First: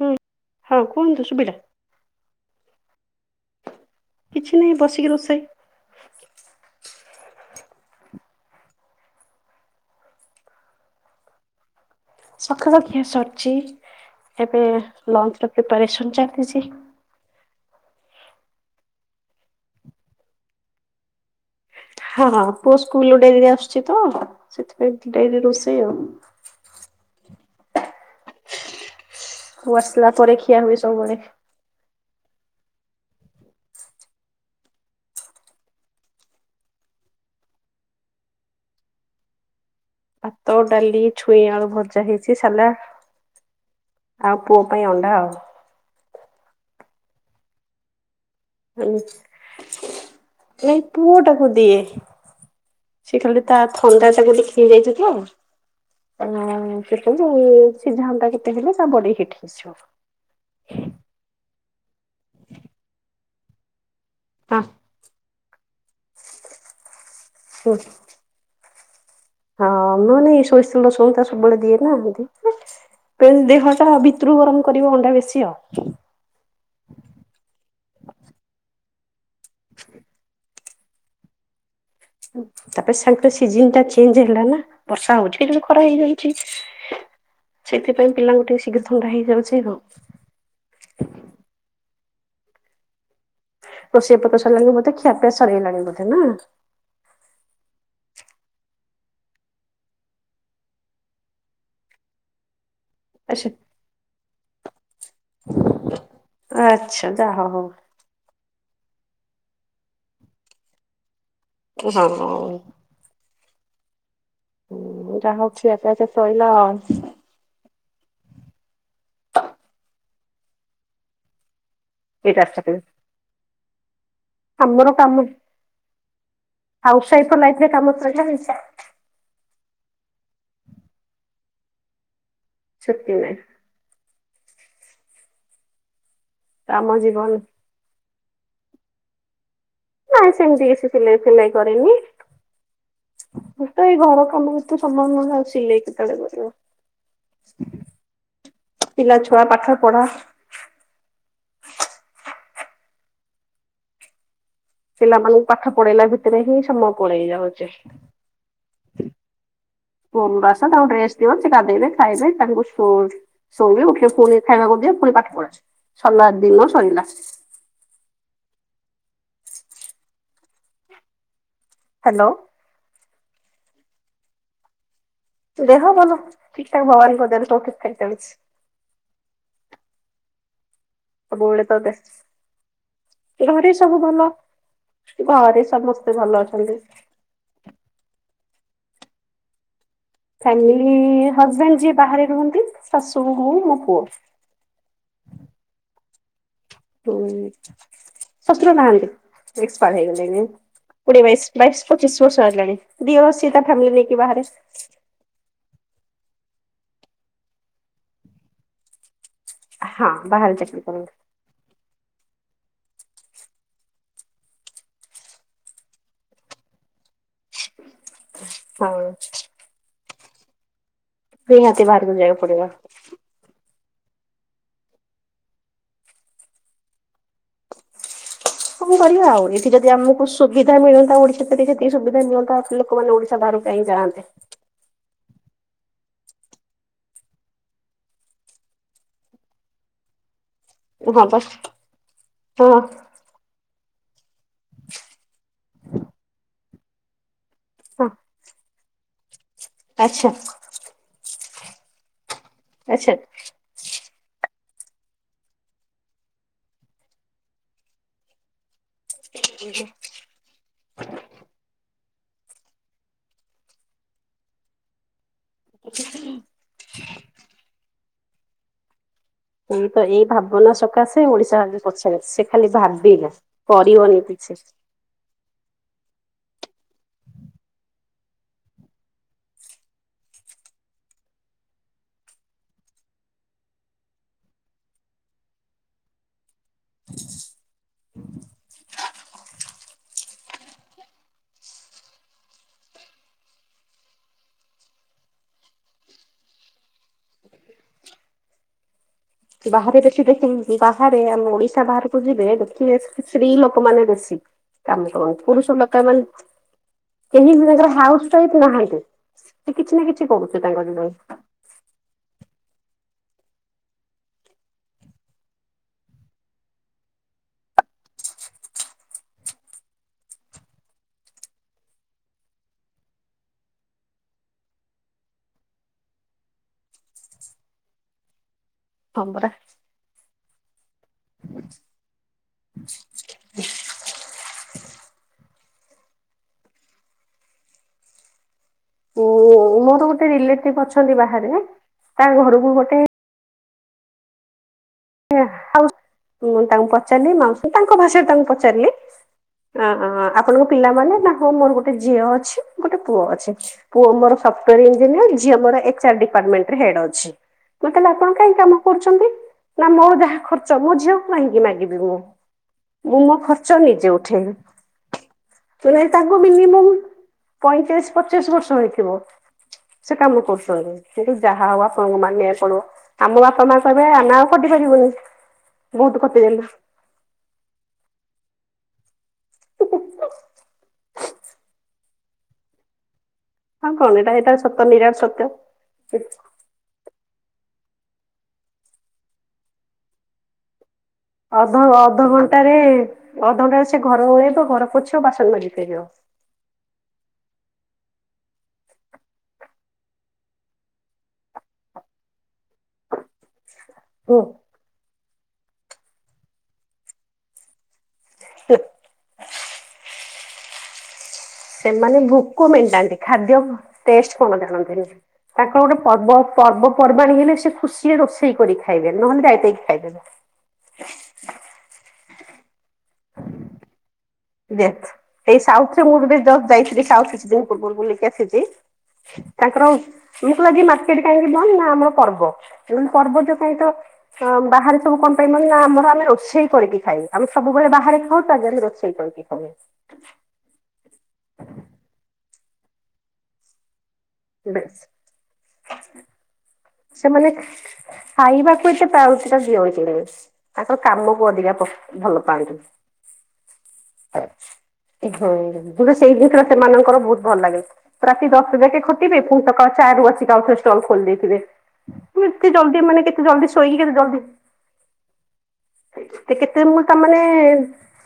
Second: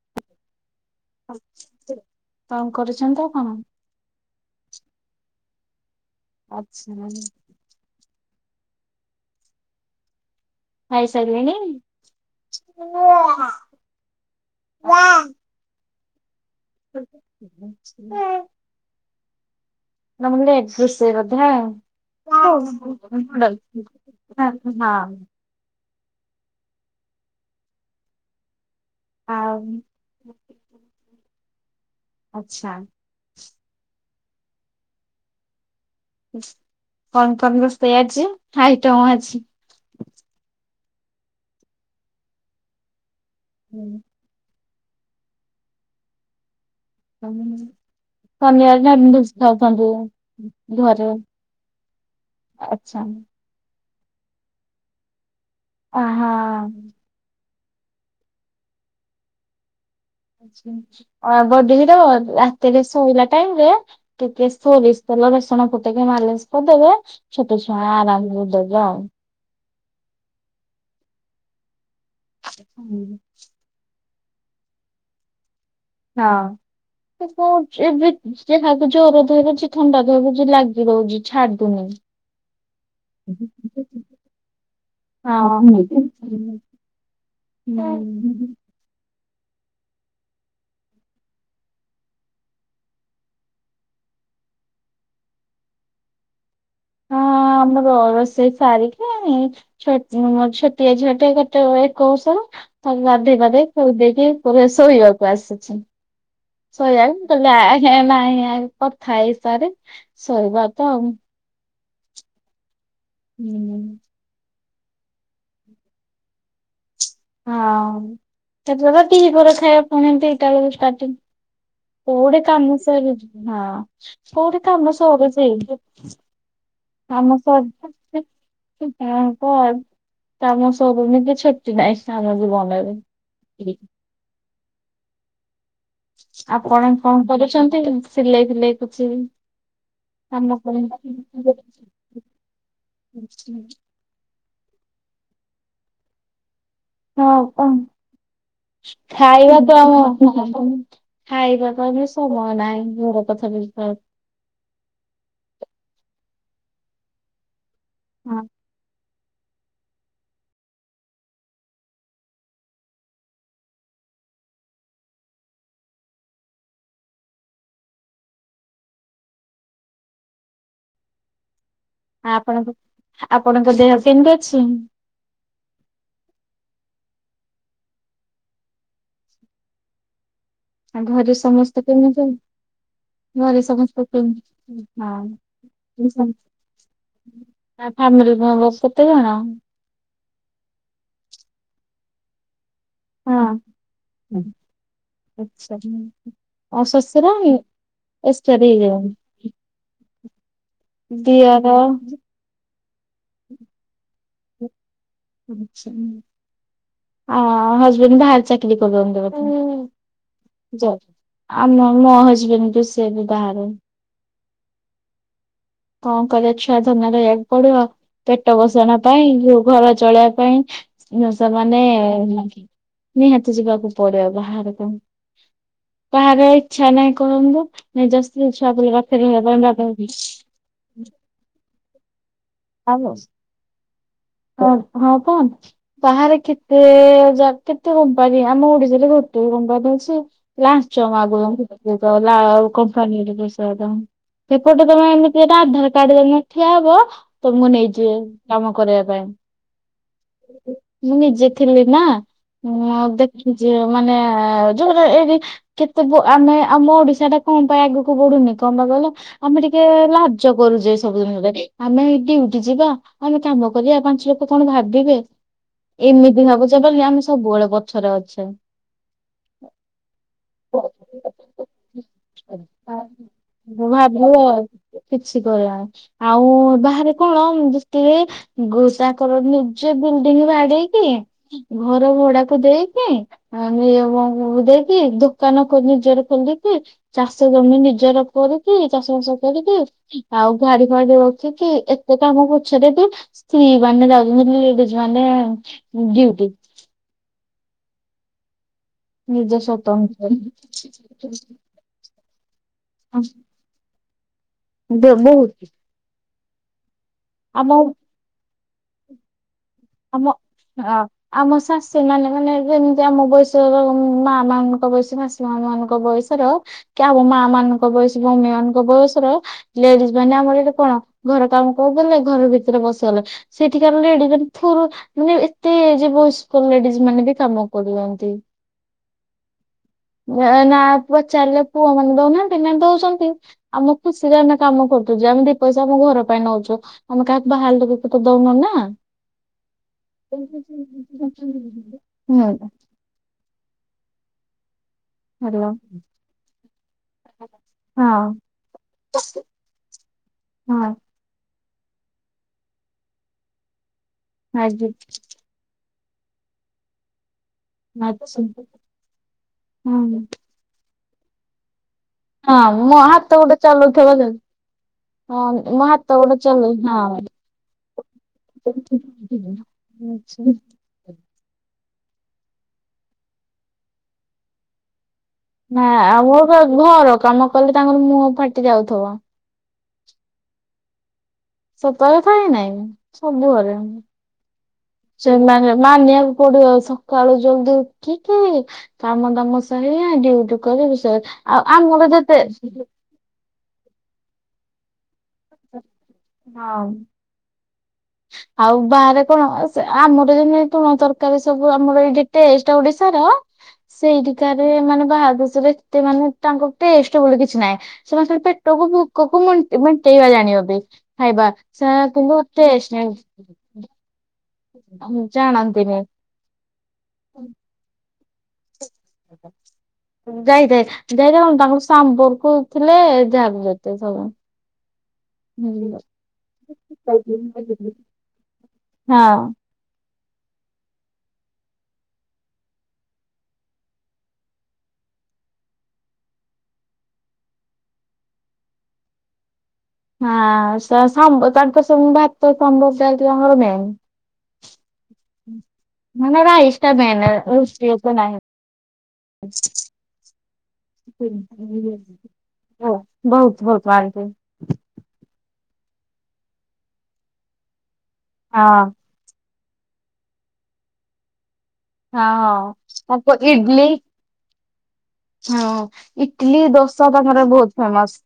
ହୁଁ। ହଁ କୁହନ୍ତୁ। ଶୁଭିଲା କଣ କରୁଛନ୍ତି ଆପଣ? କିଛି ନାହିଁ ବସିକି ରୋଷେଇ। ଆଚଛା। ଖାଇସାଇଲେନି। ସକାଳ ଖିଆ ସରିଛି ଏବେ ଲଞ୍ଚ ର ପ୍ରିପାରେସନ ଚାଲିଛି। [inaudible] [unintelligible] ହଁ ପୁଅ ସ୍କୁଲ ଡେରିରେ ଆସୁଛି ତ ସେଥିପାଇଁ [unintelligible] ଡେରି ରୋଷେଇ ଆଉ। ପୁଅ ଆସିଲା ପରେ ଖିଆ ହୁଏ ସବୁବେଳେ। ଆଚ୍ଛା। କଣ କଣ ରୋଷେଇ ଆଜି ଆଇଟମ ଅଛି? ଭାତ, ଡାଲି, ଛୁଇଁ ଆଳୁ ଭଜା ହେଇଚି, ସାଲା ହୁଁ। ଆଉ ପୁଅ ପାଇଁ ଅଣ୍ଡା ଆଉ। ହୁଁ ହୁଁ। ଶନିବାର [unintelligible] ନାଇଁ ଘରେ। ପୁଅ ଟାକୁ ଦିଏ ଆଚ୍ଛା। ସେ ଖାଲି ତା ଥଣ୍ଡା ଚାାଗ ଟିକ ହେଇଯାଇଛ ତ ଆ ସେ ସିଝାଟା ଅଣ୍ଡା କେତେ ହେଲେ ତା ବଡେଇ ହେଟ୍ ହେଇସିବ। ବଢିର ରାତିରେ ଶୋଇଲା ଟାଇମରେ ଟିକେ ହଁ ସରି ତେଲ ବେସୁଣ ଫୁଟେଇକି ମାଲିସ କରିଦବେ ଛୋଟ ଛୁଆ ଆରାମ ଦେବେ ଆଉ। ହଁ ମୁଁାନାଇ ସୋଷ ରସୁଣ ତା ସବୁବେଳେ ଦିଏ ନା ହୁଁ। ଏ ଦେହଟା କତରୁ ଗରମ କରିବ ଅଣ୍ଡା ବେଶୀ ଆଉ। ହଁ ଏବେ ଯହାକ ଜୋର ହବଛି ଥଣ୍ଡା ଧଥହଛି ଲାଗି ରହୁଛି ଛାଡୁନି ତାପରେ ସାଙ୍କର ହଁ। ସିଜନ ଟା ଚେଞ୍ଜ ହେଲା ନା ବର୍ଷା ହଉଛି ଏ ଖରା ହେଇଯାଉଛି ସେଥିପାଇଁ ପିଲାଙ୍କୁ ହଁ ଟିକେ ଶୀଘ୍ର ଥଣ୍ଡା ହେଇଯାଉଛି ତ ରୋେଇଆ ପ କସେଇ ଲାଗ ବୋତେ ଖିଆିଆ ସରାଇଲାାଗେ ବୋତେ ନା ଆମର ରୋଷେଇ ସାରିକିଣି ଛୋଟିଆ ଝିଅଟେ ଗୋଟେ ଏକଶ ତା ବାନ୍ଧି ଆଚ୍ଛା ମଧେ ସବୁ ଦେଇକି ପ ଶୋଇବାକୁ ଆସିଛି ଆଚ୍ଛା ଶୋଇଆ ମୁ ଯାହା କହିଲ ହଉ। ଆ କଥାଏସାରେ ଶୋଇବା ତ ଆଉ ହଁ ହୁଁ ହୁଁଟା ହଉଛି ଏକେସେ ଶୋଇଲା ହଉ ସେବା ଦିଇ ପରେ ଖାଇବା ପୁଣିତି ଦୁଇଟା ବେଳକୁ ଷ୍ଟାର୍ଟିଂ କୋଉଠେ କାମ ସ ହଁ କୋଉଠି ଆମର କାମ ସୁଛିାଇ ପାଉସାହି ପ ନାଥିଲରେ କାମିଲା ହେଇସ ତାପ ତାମ ସୁମତି ଛଟି ନହିଁ ସ ଛୁଟି ନାହିଁ। ବନେଇବେ ଆମ ଆପଣ କଣ ଜୀବନ କରୁଛନ୍ତି ସିଲେଇ ଫିଲେଇ କିଛି ନଁ କାମ ସେମିତି କର କି ସିଲେଇ ଫିଲାଇ କରିରେନି ମୁ ତ ଏଇ ଘର କାମରେ ତୁ ସମାନ ଆସିଲେ କେତେବେଳେ କରିବାିବ ହଁ କଣ ପିଲା ଛୁଆ ଖାଇବା ପାଠ ତ ପଢା ଆମ ଖାଇବା ପାଇଁ ବି ସମୟ ନାହିଁ ଘର କଥା ବୁଝିବାାରୁ ପିଲାମାନଙ୍କୁ ପାଠ ପଢେଇଲା ଭିତରେ ହିଁ ସମୟ ପଳେଇ ଯାଉଛି ହଁ ପରୁ ବାସ ତାଙ୍କୁ ଡ୍ରେସ ଦିଅ ସୋ ଦେେଇବେ ଖାଇବେ ତାଙ୍କୁ ଶୋ ଶୁୋଇବି ଉଠିକେ ପୁଣି ଖାଇବାକୁ ଦି ପୁଣି ପାଠ ପଢ ସରିଲା ଦିନ ସରିଲା ଆପଣଙ୍କ ଆପଣଙ୍କ ଦେହ ପନ୍ ଅଛି ଦେହ ଭଲ ଠିକ ଠାକ ଭଗବାନଙ୍କ ଦେଲେ ତୋ କେଠତ ଖ ଚାୁଛି ଆଉ ଘରେ ସବୁବେଳେ ତ ସମସ୍ତେ ଦେ କେମି ଯ ଘ ଘରେ ସବୁ ସମସ୍ତ ହଁ ଭଲ ଘରେ ସମସ୍ତେ ଭଲ ଅଛନ୍ତି। ଆ ଫ୍ୟାମିଲି ମେମ୍ବର କେତେ ଜଣ ଫାମିଲି ହଜବେଣ୍ଡ ଯିଏ ବାହାରେ ରୁହନ୍ତି ଶାଶୁ ହଉ ମୋ ପୁଅ ଆଚଛା ହୁଁ ହ ଏକ୍ସପାୟାର ଶଶୁର ନା ହେଇଗଲେଣି। ଏସପାର ହେଇଗଲେ କୋଡିଏ ବାଇଶ ଦିଅର ବାଇଶ ପଚିଶ ବର୍ଷ ହେଗଲାଣି ଦି ସିଏ ତା ଫ୍ୟାମିଲି ନେଇକି ବାହାରେ ଆଚଛା ହଁ ଆ ହଜବେଣ୍ଡ ବାହାରେ ଚାକିରି କରି ହଁ ବାହାର ଚାକଣ କରୁ ଆମ ମୋ ହଜବେଣ୍ଡକୁ ସେି ବି ବାହ କଣ କରିବା ଛୁଆ ଧନା ରକୁ ପଡିବ ପେଟ ବଷଣ ହଁ ପାଇଁଉ ଘର ଚଳେଇବା ପାଇଁ ସେ ନିହାତି ବାହାରକୁ ଯିବାକୁ ମମାନୋଗ ପଡିବ। ନିହାତି ଯିବାକୁ ପଡିବ ବାହାରକୁ। ବାହାରେ ଇଚ୍ଛା ନାହିଁ କହନ୍ତୁ ନାଇଁ ଜଶ ଛୁଆ କଣ ପୁର ରଥରେ କରିବା ଆଉ ରହିବା ପାଇଁ ଏଠି ବା ଯଦି [unintelligible] ଆମକୁ ସୁବିଧା ମିଳନ୍ତା ଓଡିଶାରେ ସେତିକି ସୁବିଧା ମିଳନ୍ତା, ଲୋକମାନେ ଓଡିଶା ବାହାରକୁ କଣ ପାଇଁ ଯାଆନ୍ତେ। ହଁ- ହଁ [unintelligible] ବାହାରେ କେତେ ଯା କେତେ କମ୍ପାନୀ, ଆମ ଓଡିଶାରେ ଗୋଟେ ବି କମ୍ପାନୀ ଅଛି। ଲାଞ୍ଚ ହଁ ବା ମାଗୁଚନ୍ତି [unintelligible] ହଁ କମ୍ପାନୀକୁ ଦୋଷ [unintelligible] ସେପଟେ ତମେ ଏମିତି, ଏଇଟା ଆଧାର କାର୍ଡ ଧରିକିନା ଠିଆ ହବ ତମକୁ ହଁ ନେଇଯିବେ କାମ କରିଆକୁ। ଆଚ୍ଛା ମୁଁ ନିଜେ ଥିଲି ନା, ମୁଁ ଆଉ ଆଚ୍ଛା। ଦେଖି ଯେ ମାନେ ଯୋଉରା ଏଇ କେତେ ଆମେ ଆମ ଓଡିଶାଟା କଣ ପାଇଁ ଆଗକୁ ବଢୁନି, କଣ ପାଇଁ କହିଲ? ଆମେ ଟିକେ ଲା ଜ କରୁଚେ ସବୁଦିନରେ, ଆମେ ଡିଉଟି ଯିବା ଆମେ କାମ କରିବା ପାଞ୍ଚ ଲୋକ କଣ ଭାବିବେ, ଏମିତି ଭାବୁଛେ ବୋଲିି ଆମେ ସବୁବେଳେ ପଛରେ ଅଛେ। ଏଇ ତ ଏଇ ଭାବନା ସକାଶେ ଓଡିଶା ଆ ପଛରେ ସେ ଖାଲି ଭାବିବ କରିିବନି ଭାବିବ ଆଉ କିଛି। କିଛି କଲାନି, ଆଉ ବାହାରେ କଣ ଯେଷତିକି ଗୋ ତାଙ୍କର ନିଜେ ବିଲଡିଙ୍ଗ ବାଡେଇକି, ଘର ଭଡାକୁ ଦେଇକି ଆ [unintelligible] ଦେଇକି ଦୋକାନ କ ନିଜର ଖୋଲିକି ଚାଷ ଜମି ନିଜର କରିକି, ଚାଷ ବାସ କରିକି ଆଉ ଗାଡି ଫାଡି ରଖିକି, ଏତେ କାମ ପଛରେ ବି ସ୍ତ୍ରୀ ମାନେ ଯାଉଚନ୍ତି ଲେଡିଜ ମାନେ ଡିୟୁଟି। ନିଜ ବାହାରେ ବେଶୀ ସ୍ୱତନ୍ତ୍ର ଦେଖି ବାହାରେ ଆମ ଓଡିଶା ବାହାରକୁ ଯିବେ, ଦେଖିବେ ସ୍ତ୍ରୀ ଲୋକମାନେ ବେଶୀ। କାମ କରନ୍ତି, ବହୁତ ପୁରୁଷ ଲୋକମାନେ କେହି ବି ଆମ ତାଙ୍କର ହାଉସ୍ ଟାଇପ ନାହାନ୍ତି। ସେ କିଛି ନା କିଛି କରୁ [unintelligible] ତାଙ୍କ [unintelligible] ସେମାନେ ମାନେ ଯେମିତି, ଆମ ବୟସର ମା ମାନଙ୍କ ବୟସ ସୀମା ସେମାନଙ୍କ ବୟସର କି ଆମ ମା ମାନଙ୍କ ବୟସ, ଭଉଣୀ ମାନଙ୍କ ବୟସର ଲେଡିଜ ମାନେ ଆମର ଆଡେ କଣ, ଘର କାମ କରଦେଲେ ଘର ଭିତରେ ବସିଗଲେ। ସେଠିକାର ଲେଡିଜ ଠାରୁ ମାନେ ଏତେ ଯେ ବଏସ୍କ ଲେଡିଜ ମାନେ ବି କାମ କରିଯାନ୍ତି। ହଁ ପରା। [unintelligible] ପଚାରିଲେ ପୁଅ ମାନେ ଦଉନାହାନ୍ତି, ନା ଦଉଛନ୍ତି ଆମ ଖୁସିରେ ଆମ କାମ କରଦଉଚୁ। ଆମେ ପଇସା ଆମ ଘର ପାଇଁ ନଉଛୁ, ଆମେ କାହାକୁ ବାହାର ଲୋକକୁ ତ ଦଉନୁ ନା। ଉଁ ମୋର ଗୋଟେ ରିଲେଟିଭ ଅଛନ୍ତି ବାହାରେ, ତାଙ୍କ ଘରକୁ ଗୋଟେ ଉଁ [unintelligible] ମୁଁ ତାଙ୍କୁ ପଚାରିଲି, ମାଉସି ତାଙ୍କ ଭାଷାରେ ତାଙ୍କୁ ପଚାରିଲି। ଆଁ -ଆପଣଙ୍କ ପିଲାମାନେ, ନାଁ ହଁ ମୋର ଗୋ ଗୋଟେ ଝିଅ ଅଛି, ଗୋଟେ ପୁଅ ଅଛି। ପୁଅ ମୋର ସଫ୍ଟୱାର ମ୍ୟାଜିକ୍ ଇଞ୍ଜିନିୟର୍ ଝି ଝିଅ ମୋର ଏଚ ଆର ଡିପାର୍ଟମେଣ୍ଟ ରେ ହେଡ୍ ଅଛି। ମୁଁ କହିଲି ତାହେଲେ ଆପଣ ମ୍ୟାଚିଂ। କାଇଁ କାମ କରୁଛନ୍ତି? ନା ହୁଁ ମୋର ଯାହା ଖର୍ଚ୍ଚ ମୋ ଝିଅକୁ କାହିଁକି ମାଗିବି ମୁଁ। ହ୍ୟାଲୋ ହଁ ହଁ ହଁ ହଁ ମୁଁ ହାତ ମୋ ଗୋଟେ ଖର୍ଚ୍ଚ ଚଲଉଥିବ ନିଜେ ଯେ- ହଁ ମୋ ଉଠେଇବି। ହାତ ନାଇଁ ଗୋଟେ ତାଙ୍କୁ ଚଲଉ ମିନିମମ୍ ହଁ। ପଇଁତିରିଶ ପଚାଶ ବର୍ଷ ଆଛା ହେଇଥିବ। ସେ କାମ କରୁଛନ୍ତି। କିନ୍ତୁ ଯାହା ହଉ ଆପଣଙ୍କୁ ମାନିଆକୁ ପଡିବ, ଆମ ବାପା ମା କହିବେ ଆମେ ଆଉ ଖଟି ପାରିବୁନି। ନା ବହୁତ ଆଉ ମୋର ଖଟିଦେଲୁ। ଘର କାମ କଲେ ତାଙ୍କର ମୁହଁ ଫାଟି ଯାଉଥବ। ସତ କଥା ନାଁ ନାଇଁ ସବୁ ଘରେ। ଆଉ କଣ ଏଇଟା ଏଇଟା ସତ ନିରାଟ ସେ ମାନେ ସତ୍ୟ। ମାନିଆକୁ ପଡିବ ସ ସଖାଳୁ ଜଲଦି ଉଠିକି, କାମ ଦାମ ସରିଆ ଡିଉଟି କରି ବସିଆ ଅଧ ଅଧଘଣ୍ଟାରେ, ଅଧଘଣ୍ଟାରେ ସେ ଘର ଓଳେଇବ ଘର ପୋଛିବ ବାସନ ମାଜି ପାରିବ। ହଁ। ଆଉ ବାହାରେ କଣ ସେ ଆମର ଯେମିତି, ତୁଅଣ ତରକାରୀ ସବୁ ଆମର ଏଇଠି ଟେଷ୍ଟ ଓଡିଶାର ହୁଁ ସେଇଠିକାରେ ମାନେ ବାହାର ଦେଶରେ, ଏତେ ମାନେ ତାଙ୍କେ ଟେଷ୍ଟ ବୋଲି କିଛି ନାହିଁ। ସେମାନେ ଖାଲି ପେଟକୁ ଭୋକକୁ ମେଣ୍ଟେ ମେଣ୍ଟେଇବା ଜାଣିଚନ୍ତି। ଖାଇବା ସେ ସେମାନେ କିନ୍ତୁ ଭୋକ ମେନ୍ ଟେଷ୍ଟ ନାହିଁ ଟାନ୍ତି ଖାଦ୍ୟ ଟେଷ୍ଟ କଣ ଜାଣନ୍ତିନି ତାଙ୍କର ଗୋଟେ ଜାଣନ୍ତିନି। ପର୍ବ, ପର୍ବ ପର୍ବାଣି ହେଲେ ସେ ଖୁସି ରେ ରୋଷେଇ କରି ଖାଇବେ ନହଲେ ଯାଇ ତାହିକି ଖାଇଦେବେ। ଯାଇତାହି ଯାଇତାହି କଣ ତାଙ୍କର ସାମ୍ବର କହୁଥିଲେ ଯାହାକୁ ଯେତେ ସବୁ। ଯେଥ୍ ସେଇ ସାଉଥ୍ ହଁ। ରେ ମୁଁ ଏବେ ଜଷ୍ଟ ଯାଇଥିଲି ସାଉଥ୍ କିଛିଦିନ ପୁର୍ବରୁ ବୁଲିକି ଆସିଛି। ତାଙ୍କର ମୁଁ କହିଲି ଆଜି ମାର୍କେଟ୍ କାହିଁକି ନା ବନ୍ଦ ନା ଆମର ପର୍ବ, ତେଣୁ ପର୍ବ ଯେ କାହିଁ ତ ତମ୍ ବାହାରେ ସବୁ କଣ ପାଇଁ ବନ୍ଦ୍ ନା ଆମର ଆମେ ରୋଷେଇ କରିକି ଖାଇବୁ ଆଉ ସବୁବେଳେ ବାହାରେ ଖାଉ ତା ଦେହରେ ରୋଷେଇ କରୁ। କି [unintelligible] ହଁ ସସ୍ ହଁ ବ ତାଙ୍କର ସବୁ ଭାତ ସାମ୍ବର୍ ଯା ଯେ ତାଙ୍କର ମେନ୍। ବେସ୍। ହୁଁ। ସେମାନେ ଏତେ ନାହିଁ। ଖାଇବାକୁ ଏତେ ପ୍ରାଉରୁଟି ଟା ଦିଅନ୍ତିନି। ତାଙ୍କ କାମକୁ ଅଧିକା ପ ଭଲ ପାଆନ୍ତି। ଭଲ ପାଆନ୍ତି ହୁଁ [unintelligible] ଗୁଟେ ସେଇ ଜିନିଷଟା ସେମାନଙ୍କର ବୋହୁତ ଭଲ ଲାଗେ। ରାତି ଦଶ ହଁ। ଯାକେ ଖ କରିବେ ପୁଣି ସକାଳ ଚାରିରୁ ବସିକି ଆଉ ଥରେ ଷ୍ଟଲ୍ ଖୋଲି ଦେଇଥିବେ। ମୁଁ ଏତେ ହଁ ଜଲ୍ଦିମାନେ ତାଙ୍କ କେତେ ଜଲ୍ଦି ଇଡଲି ଶୋଇକି କେତେ ଜଲ୍ଦି ହଁ ଇଟ୍ ଲିି କେତେ ମୁଁ ଦୋସା ତାମାନେ ତାଙ୍କର ବୋହୁତ୍ ଫେମସ।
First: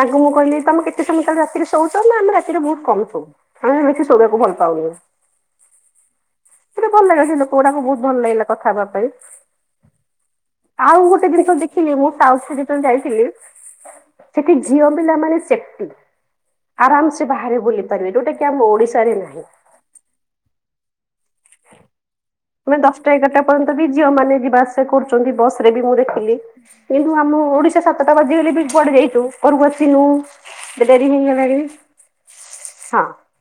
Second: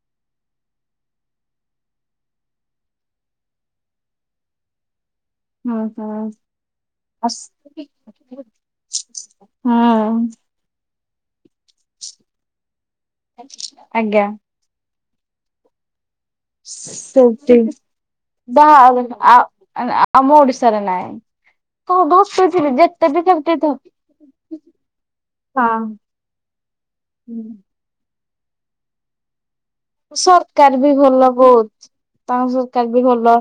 ତାଙ୍କୁ ମୁଁ କହିଲି ତମେ କେତେ ସମୟ ତାହେଲେ ରାତିରେ ଶୋଉଛ? ନା ଆମେ ରାତିରେ ବୋହୁତ୍ କମ୍ ଶୋଉ। ଆମେ ବି ବେଶୀ ଶୋଇବାକୁ ଭଲ ପାଉନୁ। ହୁଁ ହୁଁ। ସେଟା ଭଲ ଲାଗିଲା ସେ ଆସ୍ ଲୋକ ଗୁଡ଼ାକୁ ହୁଁ ବୋହୁତ୍ ଭଲ ଲାଗିଲା କଥା ହବା ପାଇଁ। ଆଉ ଗୋଟେ ଜିନିଷ ଦେଖିଲି ମୁଁ ସାଉଥ୍ [unintelligible] ଯେତେବେଳେ ଯାଇଥିଲି ଆଜ୍ଞା। ସେଠି ଝିଅ ପିଲା ମାନେ ସେଫ୍ଟି। ଆରାମ ସେ ସେମତି ବାହାରେ ବୁଲି ପାରିବେ ଯୋଉଟା କି ଆମ ଓଡ଼ିଶାରେ ନାହିଁ। ଆ-ଆମ ଓଡ଼ିଶାରେ ନାଇଁ। କ ଗ [unintelligible] ମାନେ ଦଶ୍ ଟା ଏଗାର୍ ଟା ପର୍ଯ୍ୟନ୍ତ ବି ଝିଅମାନେ ଯିବା ଆସିବା କରୁଛନ୍ତି ବସ୍ ରେ ହଁ। ବି ମୁଁ ଦେଖିଲି। କିନ୍ତୁ ଆମ ଓଡ଼ିଶା ସାତଟା ବାଜିଗଲେ ବି ଯୁଆଡ଼େ ଯାଇଚୁ ଘରକୁ ଆସିନୁ ସରକାର ବି ଡେରି ଭଲ ହେଇଗଲାଣି ବୋହୁତ୍ ତାଙ୍କ ସରକାର ବି ହଁ ଭଲ।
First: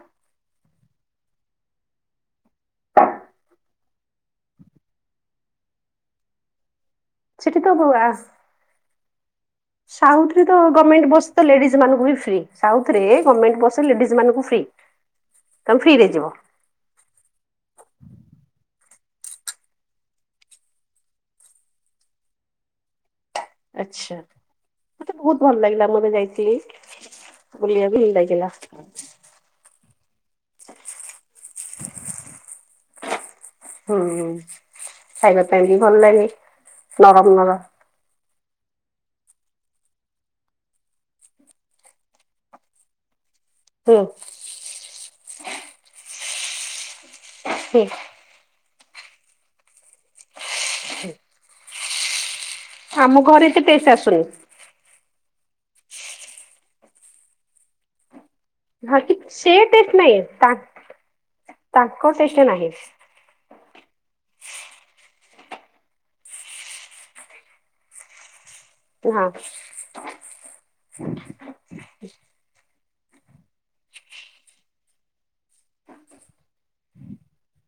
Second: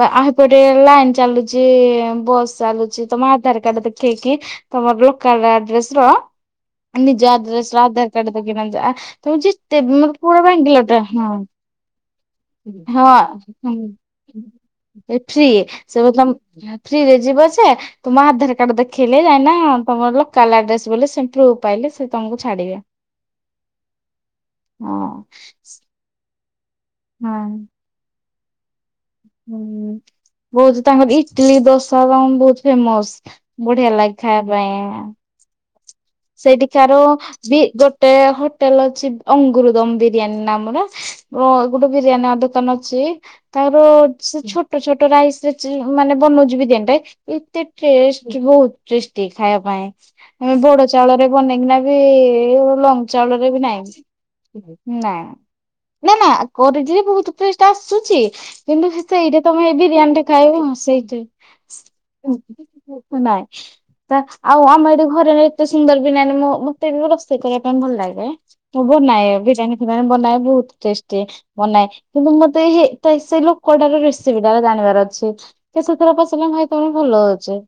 ବା ଆ ହେପଟେ ଲାଇନ୍ ଚାଲୁଛି, ବସ୍ ଚାଲୁଛି ତମ ଆଧାର କାର୍ଡ ଦେଖେଇକି। ତମ ଲୋକାଲ୍ ଆଡ୍ରେସର ନିଜ ସେଠି ତ ଆଡ୍ରେସର ଆ ଆଧାର କାର୍ଡ ଦେଖେଇବା ପାଇଁ ଯା ତମେ ଯେତେ ପୁରା ବେଙ୍ଗଲୋର୍ ଗମେଣ୍ଟ ବସ୍ ତ ଲେଡିଜ୍ ମାନଙ୍କୁ ବି ଫ୍ରୀ। ସାଉଥ୍ ରେ ହଁ ଗମେଣ୍ଟ ବସ୍ ରେ ଲେଡିଜ୍ ମାନଙ୍କୁ ଫ୍ରି। ଏ ଫ୍ରି ତମେ ସେ ଫ୍ରିରେ ଯିବ। ମତଲବ୍ ଫ୍ରିରେ ଯିବା ଆସିବା। ତୁମ ଆଧାର କାର୍ଡ ଦେଖେଇଲେ ଯାକିଇନା ତମ ଲୋକାଲ୍ ଆଡ୍ରେସ୍ ବୋଲି ସେ ପ୍ରୁଭ ପାଇଲେ ସେ ତମକୁ ଛାଡ଼ିବେ। [inaudible] ଆଚ୍ଛା ମତେ ହଁ ବୋହୁତ ଭଲ ଲାଗିଲା ମୁଁ ଏବେ ଯାଇଥିଲି ହଁ ବୁଲିବାକୁ। ଭଲ ଲାଗିଲା। ହୁଁ। ବୋହୁତ ତାଙ୍କର ଇଟିଲି ଦୋସା ତଙ୍କ ବୋହୁତ ଫେମସ ବଢିଆ ଲାଗେ ଖାଇବା ପାଇଁ। ମେଁ ବି ଭଲ ଲାଗେ। ସେଇଠିକାର ନରମ ନରମ ବି ଗୋଟେ ହୋଟେଲ ଅଛି। ଅଙ୍ଗୁରଦମ ବିରିୟାନୀ ନାମର ଓ ଗୋଟେ ବିରିୟାନୀ ଆ ଦୋକାନ ଅଛି। ତାର ହୁଁ ସେ ଛୋଟ ଛୋଟ ରାଇସରେ ଚି ମାନେ ବନଉଛି ବିରୀୟାନିଟା ଏତେ ହୁଁ ଟେଷ୍ଟ କି ବୋହୁତ ଟେଷ୍ଟି ଖାଇବା ପାଇଁ ଆମେ ବଡ଼ ଚାଉଳରେ ବନେଇକିନା ବି [unintelligible] ଲଙ୍ଗ୍ ଆମ ଘରେ ଚାଉଳରେ ବି ଏତେ ଟେଷ୍ଟ ନାହିଁ। ଆସୁନି ନା ନା ନା କରିଛି ବେହୁତ ଟେଷ୍ଟ୍ ଆସୁଛି। କିନ୍ତୁ ହଁ ସେ କି ସେଇଟା ତମେ ଏ ଟେଷ୍ଟ ନାହିଁ ବିରିୟାନୀଟେ ତା ଖାଇବ ସେଇଠେ। ତାଙ୍କ ଟେଷ୍ଟ ନାହିଁ ନାଇଁ ତ ଆଉ ଆମ ଏଠି ଘରେ ସୁନ୍ଦର ବିରୟାନି ମ ମୋତେ ବି ରୋଷେଇ କରିବା ପାଇଁ ଭଲ ଲାଗେ ମୁଁ ହଁ ବନାଏ ବିରିୟାନି। ବିରିୟାନି ବନାଏ ବହୁତ ଟେଷ୍ଟି। ବନାଏ କିନ୍ତୁ ମତେ ହେ ସେ ଲୋକଟାର ରେସିପିଟା ଜାଣିବାର ଅଛି। କେ ସୁଥିର ପାଚିଲା ଭାଇ ତମେ ଭଲ ଅଛି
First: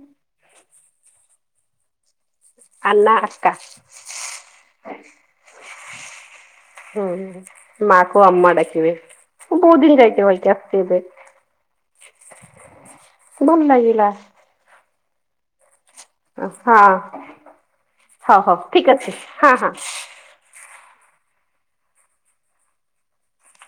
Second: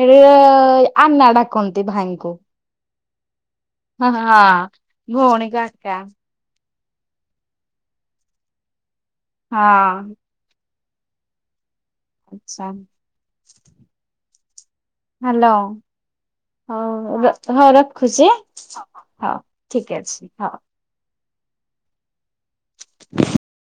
ହେଠି ଏଁ ଆନା ଡାକନ୍ତି ଭାଇଙ୍କୁ। ଆନା ଆକା। ଆଁ ହଁା ଭଉଣୀକୁ ଆକା। ହୁଁ ମାକୁ ଅମା ଡାକିବେ। ମୁଁ ହଁ ବହୁତ ଦିିନ ଯାଇ [unintelligible] ତେବେ ଆଛା। ଭଲ ଲାଗିଲା। ହ୍ୟାଲୋ। ହଁ ହଉ ରଖୁଛି ହଉ ହଉ ଠିକ ଅଛି ହଉ ହଁ ହଁ ଠିକ ଅଛି ହଉ। ହଁ।